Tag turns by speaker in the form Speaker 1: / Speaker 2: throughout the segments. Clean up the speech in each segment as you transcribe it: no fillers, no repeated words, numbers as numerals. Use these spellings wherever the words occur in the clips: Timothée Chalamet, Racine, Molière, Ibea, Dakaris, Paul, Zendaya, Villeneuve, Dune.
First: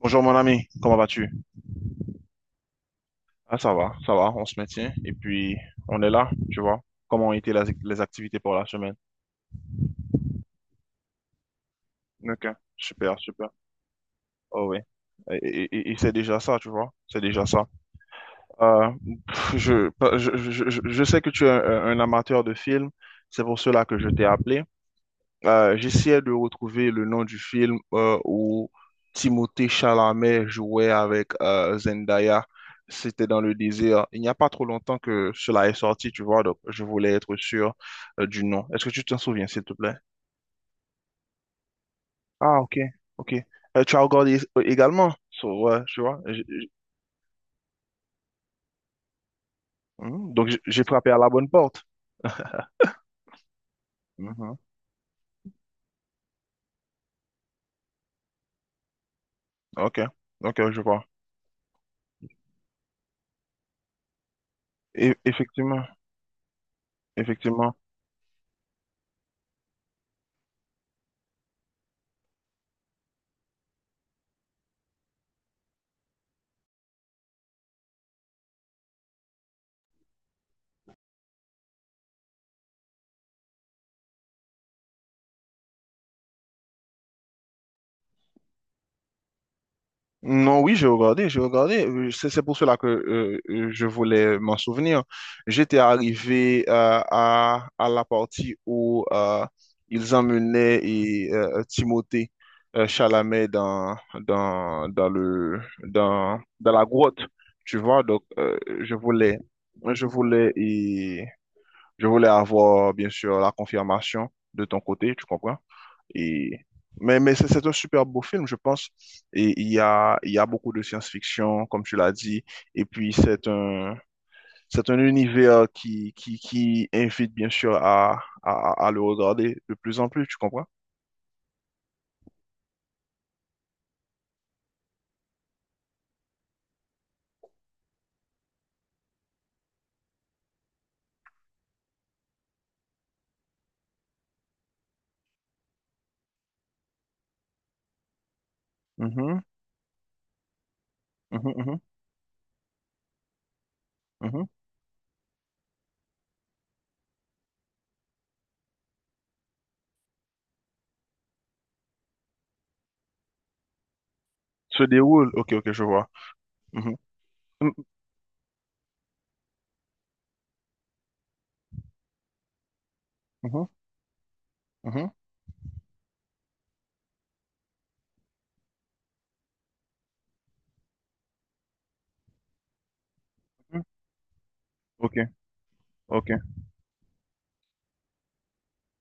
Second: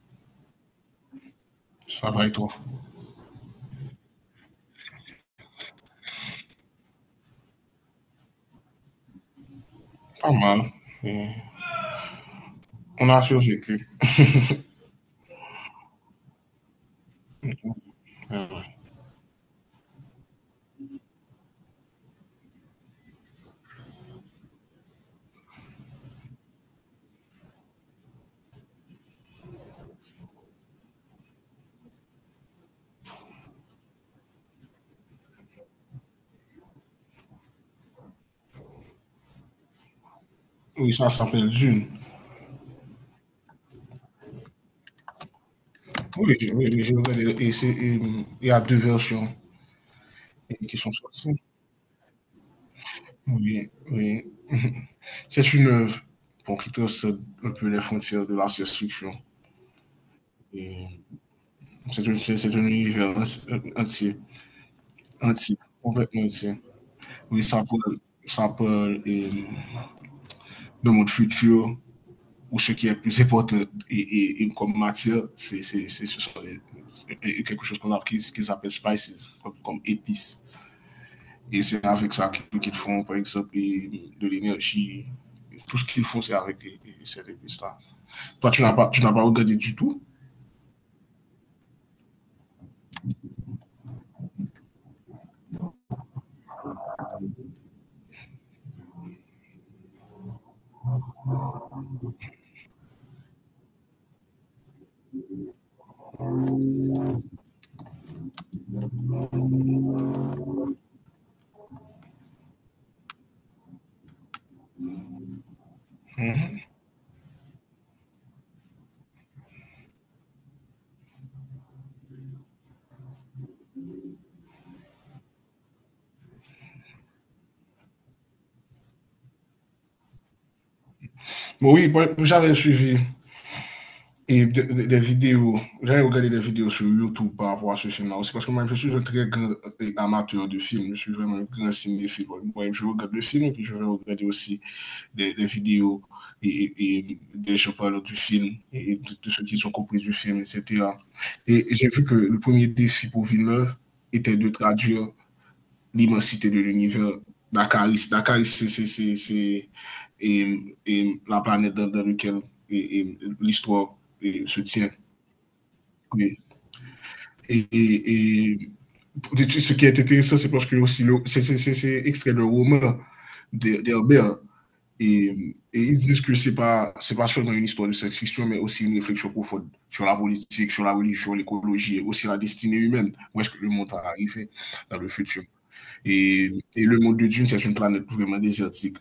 Speaker 1: Bonjour mon ami, comment vas-tu?
Speaker 2: Ça va et toi?
Speaker 1: Ah ça va, on se maintient et puis on est là, tu vois. Comment ont été les activités pour la semaine?
Speaker 2: Pas mal. Et
Speaker 1: Ok,
Speaker 2: on
Speaker 1: super,
Speaker 2: a
Speaker 1: super.
Speaker 2: survécu.
Speaker 1: Oh oui. Et, et c'est déjà ça, tu vois, c'est déjà ça.
Speaker 2: Ouais.
Speaker 1: Euh, pff, je sais que tu es un amateur de films, c'est pour cela que je t'ai appelé. J'essayais de retrouver le nom du film où Timothée Chalamet jouait avec Zendaya. C'était dans le désert. Il n'y a pas trop longtemps que cela est sorti, tu vois, donc je voulais être sûr du nom. Est-ce que tu t'en souviens, s'il te plaît?
Speaker 2: Oui, ça s'appelle Dune.
Speaker 1: Ah, ok, ok. Tu as regardé également, so, ouais, tu vois.
Speaker 2: Oui, oui, oui, j'ai regardé. Et il y a deux versions
Speaker 1: Hmm, donc
Speaker 2: qui
Speaker 1: j'ai
Speaker 2: sont
Speaker 1: frappé à la
Speaker 2: sorties.
Speaker 1: bonne porte.
Speaker 2: Oui, oui.
Speaker 1: Mhm.
Speaker 2: C'est une œuvre, bon, qui trace un peu les frontières de la science-fiction.
Speaker 1: Ok, ok, je
Speaker 2: Et
Speaker 1: vois.
Speaker 2: C'est un univers entier,
Speaker 1: Et,
Speaker 2: entier,
Speaker 1: effectivement,
Speaker 2: complètement entier. Oui,
Speaker 1: effectivement.
Speaker 2: ça parle, de notre futur, ou ce qui est plus important. Et comme matière, c'est ce sont les, quelque chose qu'on a qu'ils qu appellent spices, comme épices. Et c'est avec ça qu'ils font, par exemple, de l'énergie. Tout ce qu'ils font, c'est avec ces épices-là. Toi, tu n'as pas regardé du tout.
Speaker 1: Non, oui, j'ai regardé, j'ai regardé. C'est pour cela que je voulais m'en souvenir. J'étais arrivé à la partie où ils emmenaient et, Timothée Chalamet dans, dans le, dans la grotte, tu vois. Donc, je voulais, et, je voulais avoir, bien sûr, la confirmation de ton côté, tu comprends? Et... mais c'est un super beau film, je pense. Et il y a beaucoup de science-fiction, comme tu l'as dit. Et puis, c'est un univers qui invite, bien sûr, à le regarder de plus en plus, tu comprends?
Speaker 2: Mais oui, bon, j'avais suivi. Des vidéos, j'avais regardé des vidéos sur YouTube par rapport à ce film-là aussi, parce que moi, je suis un très grand amateur de films, je suis vraiment un grand cinéphile. Moi, je regarde le film et puis je vais regarder aussi des vidéos et des gens parlant du film et de
Speaker 1: Mhm,
Speaker 2: ce qu'ils ont compris du film, etc.
Speaker 1: mhm,
Speaker 2: Et
Speaker 1: mhm,
Speaker 2: j'ai vu que le premier défi pour Villeneuve était
Speaker 1: mhm.
Speaker 2: de traduire l'immensité de l'univers. Dakaris, c'est la planète dans laquelle l'histoire se
Speaker 1: Se
Speaker 2: tient.
Speaker 1: déroule. Ok, ok, je vois.
Speaker 2: Oui.
Speaker 1: Mhm,
Speaker 2: Et,
Speaker 1: mhm,
Speaker 2: et, et, et, ce qui est intéressant, c'est parce que aussi c'est extrait d'un roman
Speaker 1: mhm,
Speaker 2: d'Herbert.
Speaker 1: mhm,
Speaker 2: Et ils disent que ce n'est pas seulement une histoire de science-fiction, mais aussi une réflexion profonde sur la politique, sur la religion, l'écologie et aussi la destinée humaine. Où est-ce que le
Speaker 1: mhm.
Speaker 2: monde va arriver dans le
Speaker 1: Ok,
Speaker 2: futur?
Speaker 1: ok.
Speaker 2: Et, et le monde de Dune, c'est une planète vraiment désertique.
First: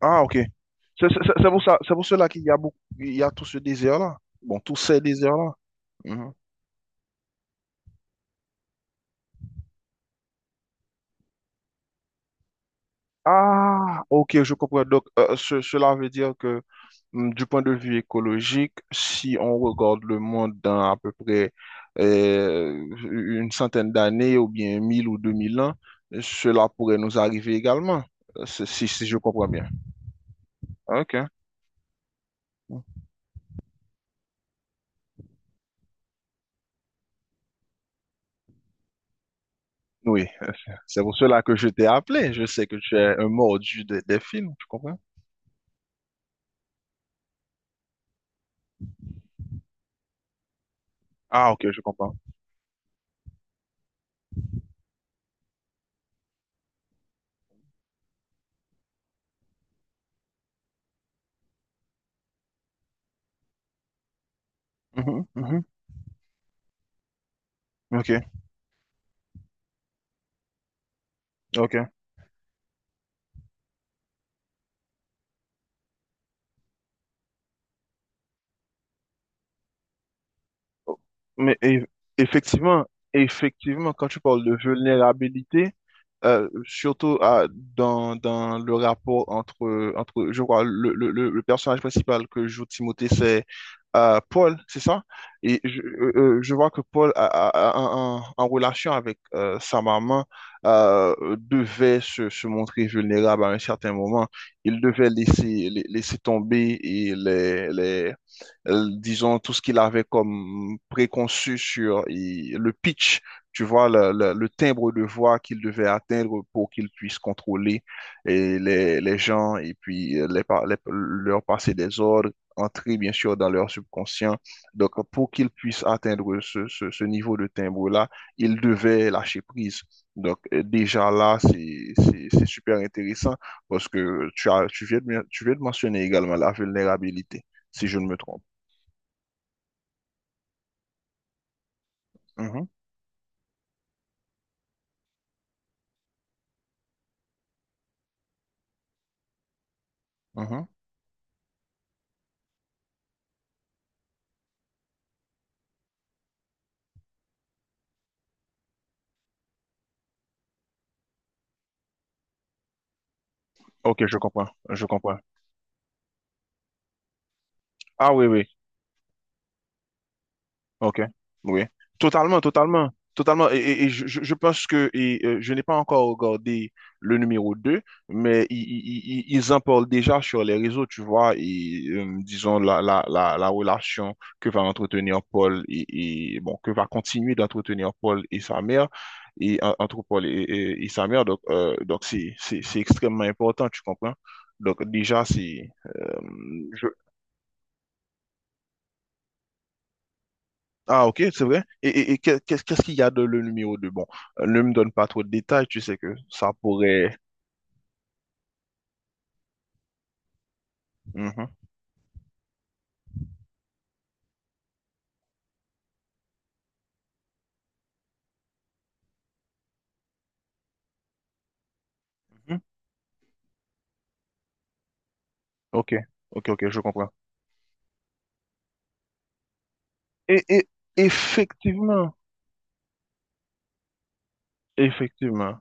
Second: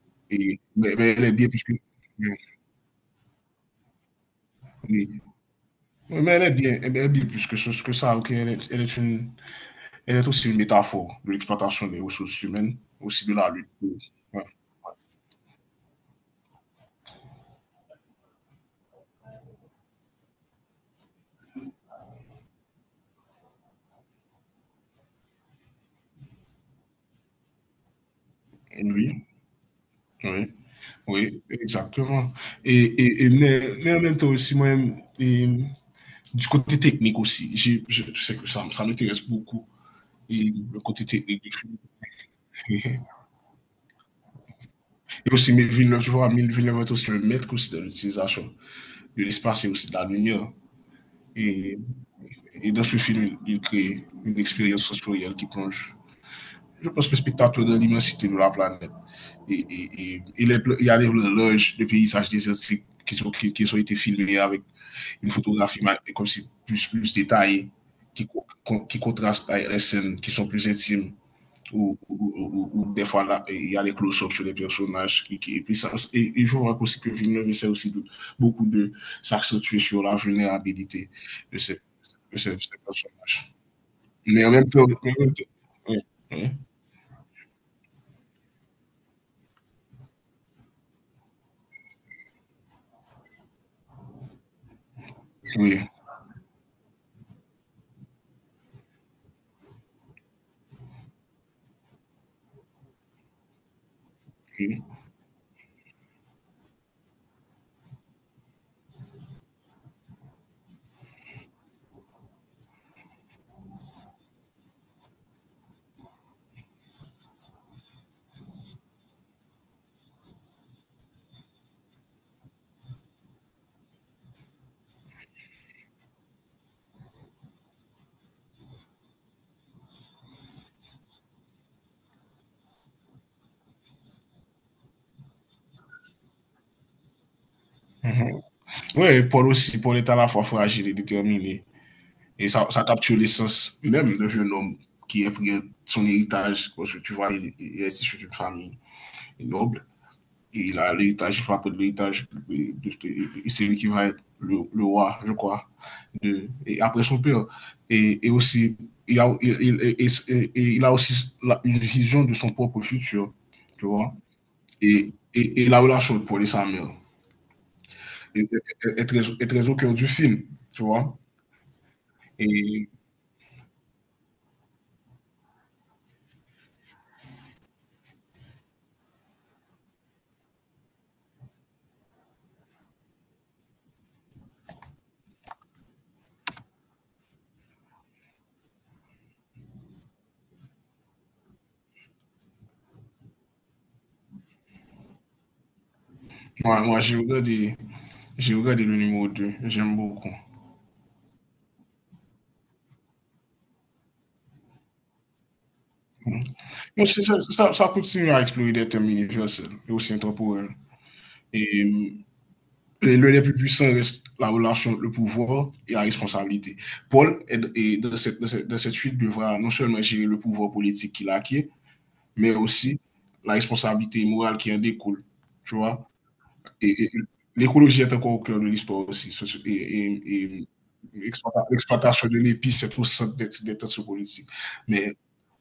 Speaker 1: Ah, ok.
Speaker 2: Et, mais,
Speaker 1: C'est c'est-
Speaker 2: mais elle
Speaker 1: c'est-
Speaker 2: est bien
Speaker 1: c'est pour
Speaker 2: plus que.
Speaker 1: ça, c'est pour cela qu'il y a beaucoup, il y a tout ce désert-là. Bon, tous ces
Speaker 2: Oui.
Speaker 1: déserts-là.
Speaker 2: Oui,
Speaker 1: Mhm.
Speaker 2: mais elle est bien plus que, que ça. Ok? Elle est aussi une métaphore de l'exploitation des ressources humaines, aussi de la lutte.
Speaker 1: Ah, ok,
Speaker 2: Ouais.
Speaker 1: je comprends. Donc, cela veut dire que du point de vue écologique, si on regarde le monde dans à peu près une centaine d'années ou bien 1000 ou 2000 ans, cela pourrait nous arriver également, si, si je
Speaker 2: Oui,
Speaker 1: comprends bien.
Speaker 2: oui.
Speaker 1: Ok.
Speaker 2: Oui, exactement. Mais en même temps aussi, moi-même, et du côté technique aussi, je sais que ça m'intéresse beaucoup,
Speaker 1: Oui,
Speaker 2: et le
Speaker 1: c'est
Speaker 2: côté
Speaker 1: pour
Speaker 2: technique
Speaker 1: cela
Speaker 2: du
Speaker 1: que je
Speaker 2: film.
Speaker 1: t'ai appelé. Je sais que tu es un mordu des films, tu comprends?
Speaker 2: Et aussi, mais Villeneuve, je vois, mais Villeneuve est aussi le maître aussi de l'utilisation de l'espace et aussi de la lumière.
Speaker 1: Ah, ok,
Speaker 2: Et,
Speaker 1: je comprends.
Speaker 2: et dans ce film, il crée une expérience sensorielle qui plonge, je pense, le spectateur dans l'immensité de la planète. Il y a des loges, des paysages désertiques qui ont été filmés avec
Speaker 1: Mhm,
Speaker 2: une
Speaker 1: mhm.
Speaker 2: photographie comme si plus détaillée,
Speaker 1: Ok,
Speaker 2: qui, qui contraste avec les scènes qui sont plus intimes,
Speaker 1: ok.
Speaker 2: ou des fois là, il y a les close-ups sur les personnages et puis ça, et je vois aussi que Villeneuve essaie aussi beaucoup de s'accentuer sur la vulnérabilité
Speaker 1: Mais
Speaker 2: de ces,
Speaker 1: eff-
Speaker 2: de ces
Speaker 1: Effectivement,
Speaker 2: personnages.
Speaker 1: effectivement, quand tu parles
Speaker 2: Mais en
Speaker 1: de
Speaker 2: même temps, en même temps-
Speaker 1: vulnérabilité,
Speaker 2: Oui,
Speaker 1: euh,
Speaker 2: oui,
Speaker 1: surtout à- dans, dans le rapport entre, entre je crois, le personnage principal que joue Timothée, c'est Paul, c'est ça? Et
Speaker 2: oui,
Speaker 1: je vois que Paul, en, en relation avec sa maman, devait se, se montrer vulnérable à un certain moment. Il
Speaker 2: oui.
Speaker 1: devait laisser, laisser tomber et les, disons, tout ce qu'il avait comme préconçu sur et le pitch, tu vois, le timbre de voix qu'il devait atteindre pour qu'il puisse contrôler et les gens et puis leur passer des ordres, entrer bien sûr dans leur subconscient. Donc, pour qu'il puisse atteindre ce niveau de timbre-là, il devait lâcher prise. Donc, déjà là, c'est super intéressant parce que tu as, tu viens de mentionner également la vulnérabilité, si je ne me trompe.
Speaker 2: Ouais, Paul est à la fois fragile et déterminé. Et ça,
Speaker 1: Mhm,
Speaker 2: ça capture l'essence même d'un jeune homme qui a pris son héritage, parce que tu vois, il est issu d'une famille noble.
Speaker 1: mhm.
Speaker 2: Il a l'héritage, il peu de l'héritage, c'est lui qui va être le roi, je crois, et après son père. Et aussi, il a, il, et il a aussi une vision de son propre futur, tu
Speaker 1: Ok,
Speaker 2: vois.
Speaker 1: je comprends, je
Speaker 2: Et,
Speaker 1: comprends.
Speaker 2: et, et la relation pour les sa mère
Speaker 1: Ah oui, oui,
Speaker 2: est très au cœur du film, tu
Speaker 1: ok,
Speaker 2: vois.
Speaker 1: oui. Totalement,
Speaker 2: Et
Speaker 1: totalement, totalement. Et je pense que je n'ai pas encore regardé le numéro 2 mais ils en parlent déjà sur les réseaux, tu vois, et disons la relation que va entretenir Paul et, bon, que va continuer d'entretenir Paul et sa mère, et entre Paul et, et sa mère. Donc c'est extrêmement important, tu comprends? Donc déjà, c'est...
Speaker 2: moi,
Speaker 1: euh,
Speaker 2: j'ai regardé, le numéro 2. J'aime beaucoup.
Speaker 1: Ah, ok, c'est vrai. Et qu'est-ce qu'il y a de le numéro 2? Bon, ne me donne pas trop de détails, tu sais que ça pourrait.
Speaker 2: Ça continue à explorer des thèmes universels et aussi intemporels.
Speaker 1: Mhm,
Speaker 2: Et les lieux les plus puissants reste la relation, le pouvoir et la responsabilité. Paul, dans cette suite, devra non seulement gérer le pouvoir politique qu'il a acquis, mais
Speaker 1: mhm.
Speaker 2: aussi la responsabilité morale qui en découle. Tu
Speaker 1: Ok,
Speaker 2: vois?
Speaker 1: ok, ok, je
Speaker 2: Et
Speaker 1: comprends.
Speaker 2: l'écologie est encore au cœur de l'histoire aussi. Ce- Et, et-
Speaker 1: Et,
Speaker 2: et
Speaker 1: et effectivement,
Speaker 2: l'exploitation de l'épice est au centre des tensions politiques. Mais,
Speaker 1: effectivement.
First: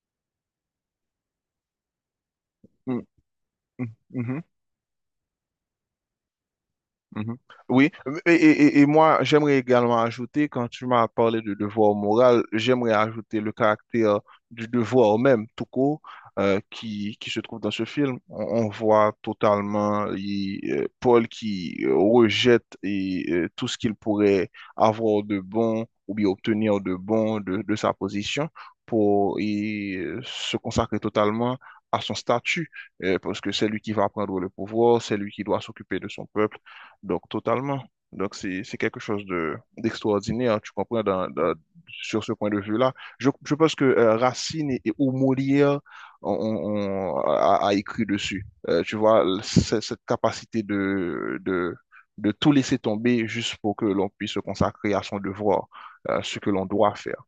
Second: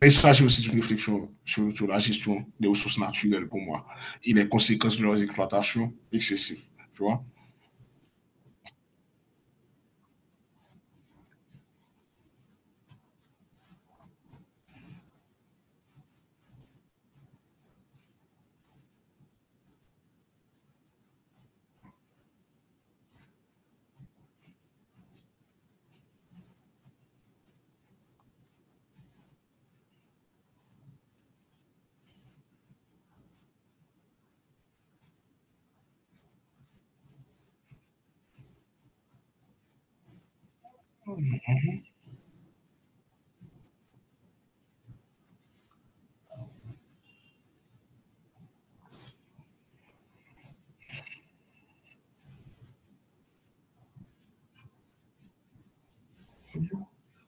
Speaker 2: mais il s'agit aussi d'une réflexion sur la gestion des ressources
Speaker 1: Mhm,
Speaker 2: naturelles pour moi
Speaker 1: mhm,
Speaker 2: et
Speaker 1: mhm.
Speaker 2: les conséquences de leur exploitation excessive. Tu vois?
Speaker 1: Mhm. Oui, et moi, j'aimerais également ajouter, quand tu m'as parlé de devoir moral, j'aimerais ajouter le caractère du devoir même, tout court, qui se trouve dans ce film. On voit totalement Paul qui rejette et, tout ce qu'il pourrait avoir de bon ou bien obtenir de bon de sa position pour y, se consacrer totalement à son statut, parce que c'est lui qui va prendre le pouvoir, c'est lui qui doit s'occuper de son peuple donc, totalement. Donc, c'est quelque chose de d'extraordinaire, hein, tu comprends, sur ce point de vue-là. Je pense que Racine ou Molière a écrit dessus. Tu vois, cette capacité de tout laisser tomber juste pour que l'on puisse se consacrer à son devoir, à ce que l'on doit faire.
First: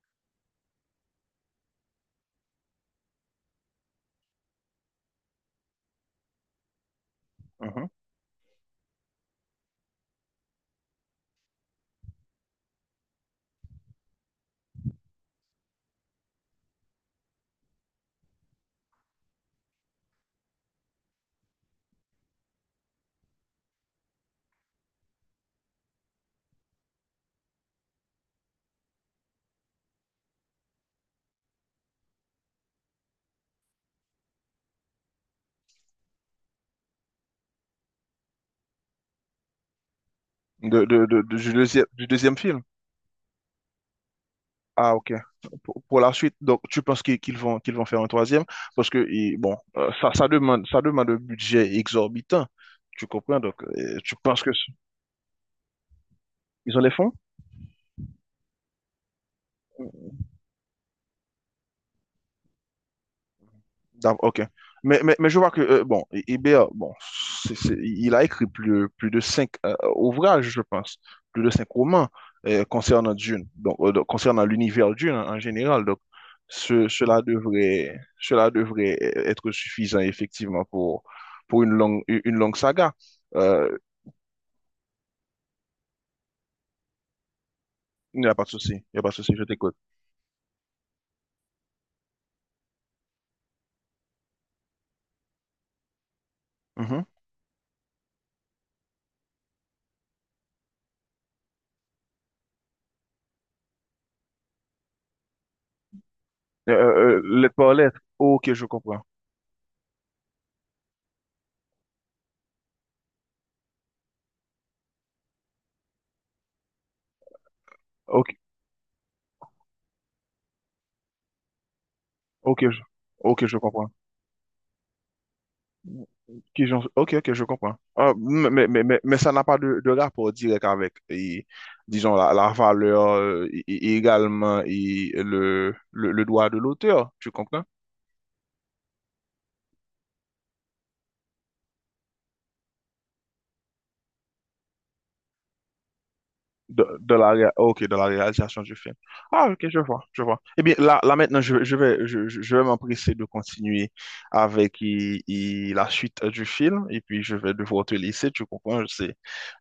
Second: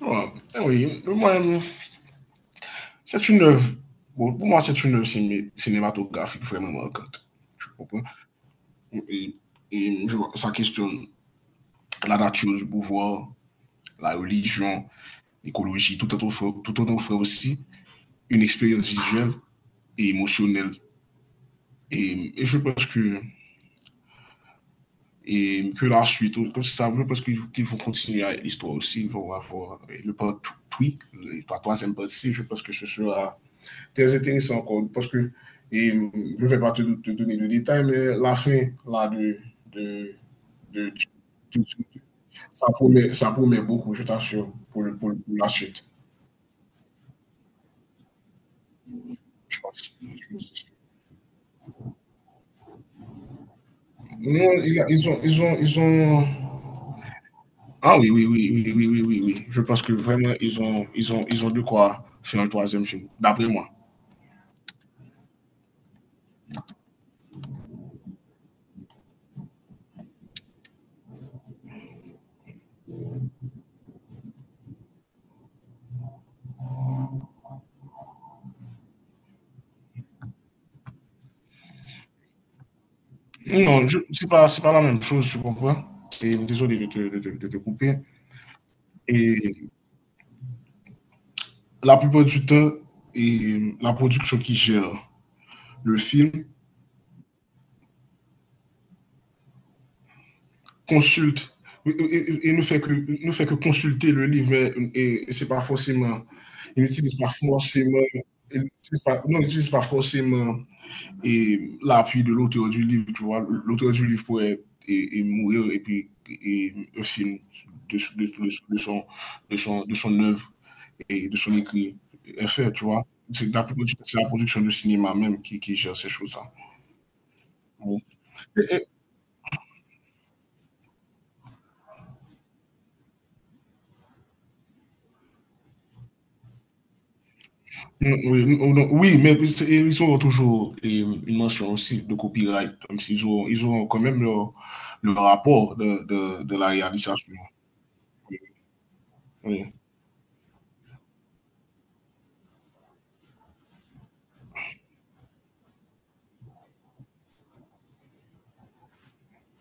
Speaker 2: Ouais, eh oui, moi, c'est une œuvre. Bon, pour moi, c'est une œuvre cinématographique vraiment marquante. Je
Speaker 1: Mhm.
Speaker 2: comprends. Et, Ça questionne la nature du pouvoir, la religion, l'écologie, tout en offrant aussi une expérience visuelle et émotionnelle. Et je pense que, et que la suite, comme ça, je pense qu'il faut continuer à l'histoire aussi. Ils vont avoir le part 3, la troisième partie. Je pense que ce sera très intéressant encore, parce que je ne vais pas te donner de détails, mais la fin là, de, de-
Speaker 1: Du
Speaker 2: de-
Speaker 1: deuxième, du deuxième film.
Speaker 2: ça promet beaucoup, je t'assure,
Speaker 1: Ah, ok.
Speaker 2: pour la suite.
Speaker 1: Pour la suite, donc tu penses qu'ils vont faire un troisième? Parce que, bon,
Speaker 2: Je pense.
Speaker 1: ça, ça demande un budget exorbitant. Tu comprends? Donc, tu penses
Speaker 2: Non,
Speaker 1: que
Speaker 2: il a- ils ont, ils ont, ils ont.
Speaker 1: ils ont les fonds?
Speaker 2: Ah oui, oui, oui, oui, oui, oui, oui, oui. Je pense que vraiment, ils ont de quoi faire un troisième film, d'après moi.
Speaker 1: D'ac- Ok. Mais je vois que, bon, Ibea, bon, il a écrit plus de cinq ouvrages, je pense, plus de cinq romans concernant Dune, donc, concernant l'univers Dune en, en général. Donc, cela devrait être suffisant, effectivement, pour une longue saga. Euh,
Speaker 2: Non, c'est pas la même chose, tu comprends? Et désolé de de te couper.
Speaker 1: il n'y a pas de souci, il n'y a pas de souci, je
Speaker 2: Et
Speaker 1: t'écoute.
Speaker 2: la plupart du temps, la production qui gère le film
Speaker 1: Mhm.
Speaker 2: consulte ne fait que consulter le livre, mais c'est pas forcément, il n'utilise pas
Speaker 1: Lettre par lettre,
Speaker 2: forcément,
Speaker 1: ok, je comprends.
Speaker 2: pas, non, il pas forcément et l'appui de l'auteur du livre, tu vois. L'auteur du livre pourrait mourir et puis un film
Speaker 1: Ok,
Speaker 2: de, son, de, son, de son œuvre et de son écrit est
Speaker 1: ok,
Speaker 2: fait, tu vois.
Speaker 1: ok,
Speaker 2: C'est
Speaker 1: je
Speaker 2: la,
Speaker 1: comprends.
Speaker 2: production de cinéma même qui gère ces choses-là.
Speaker 1: Ok, ok, je comprends.
Speaker 2: Bon.
Speaker 1: Ah,
Speaker 2: Eh,
Speaker 1: mais ça n'a pas de, de rapport direct avec, et, disons, la valeur et également et le droit de l'auteur, tu comprends?
Speaker 2: Oui, non, oui, mais ils auront toujours une mention aussi de copyright, comme s'ils ont ils ont quand même leur, le rapport de la réalisation.
Speaker 1: Oh, ok, de la réalisation du film. Ah, ok,
Speaker 2: Oui.
Speaker 1: je vois, je vois. Eh bien, là, là maintenant, je vais m'empresser de continuer avec la suite du film et puis je vais devoir te laisser, tu comprends, je sais.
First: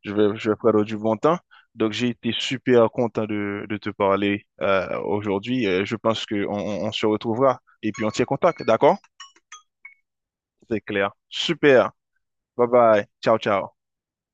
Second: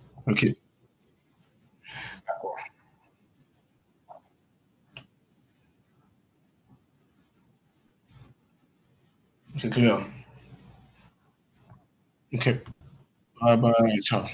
Speaker 2: Ok,
Speaker 1: Je vais prendre du bon temps. Donc, j'ai été super content de te parler aujourd'hui. Je pense qu'on on se retrouvera et puis on tient contact, d'accord?
Speaker 2: c'est clair.
Speaker 1: C'est clair. Super.
Speaker 2: Ok.
Speaker 1: Bye bye. Ciao,
Speaker 2: Bye
Speaker 1: ciao.
Speaker 2: bye, ciao.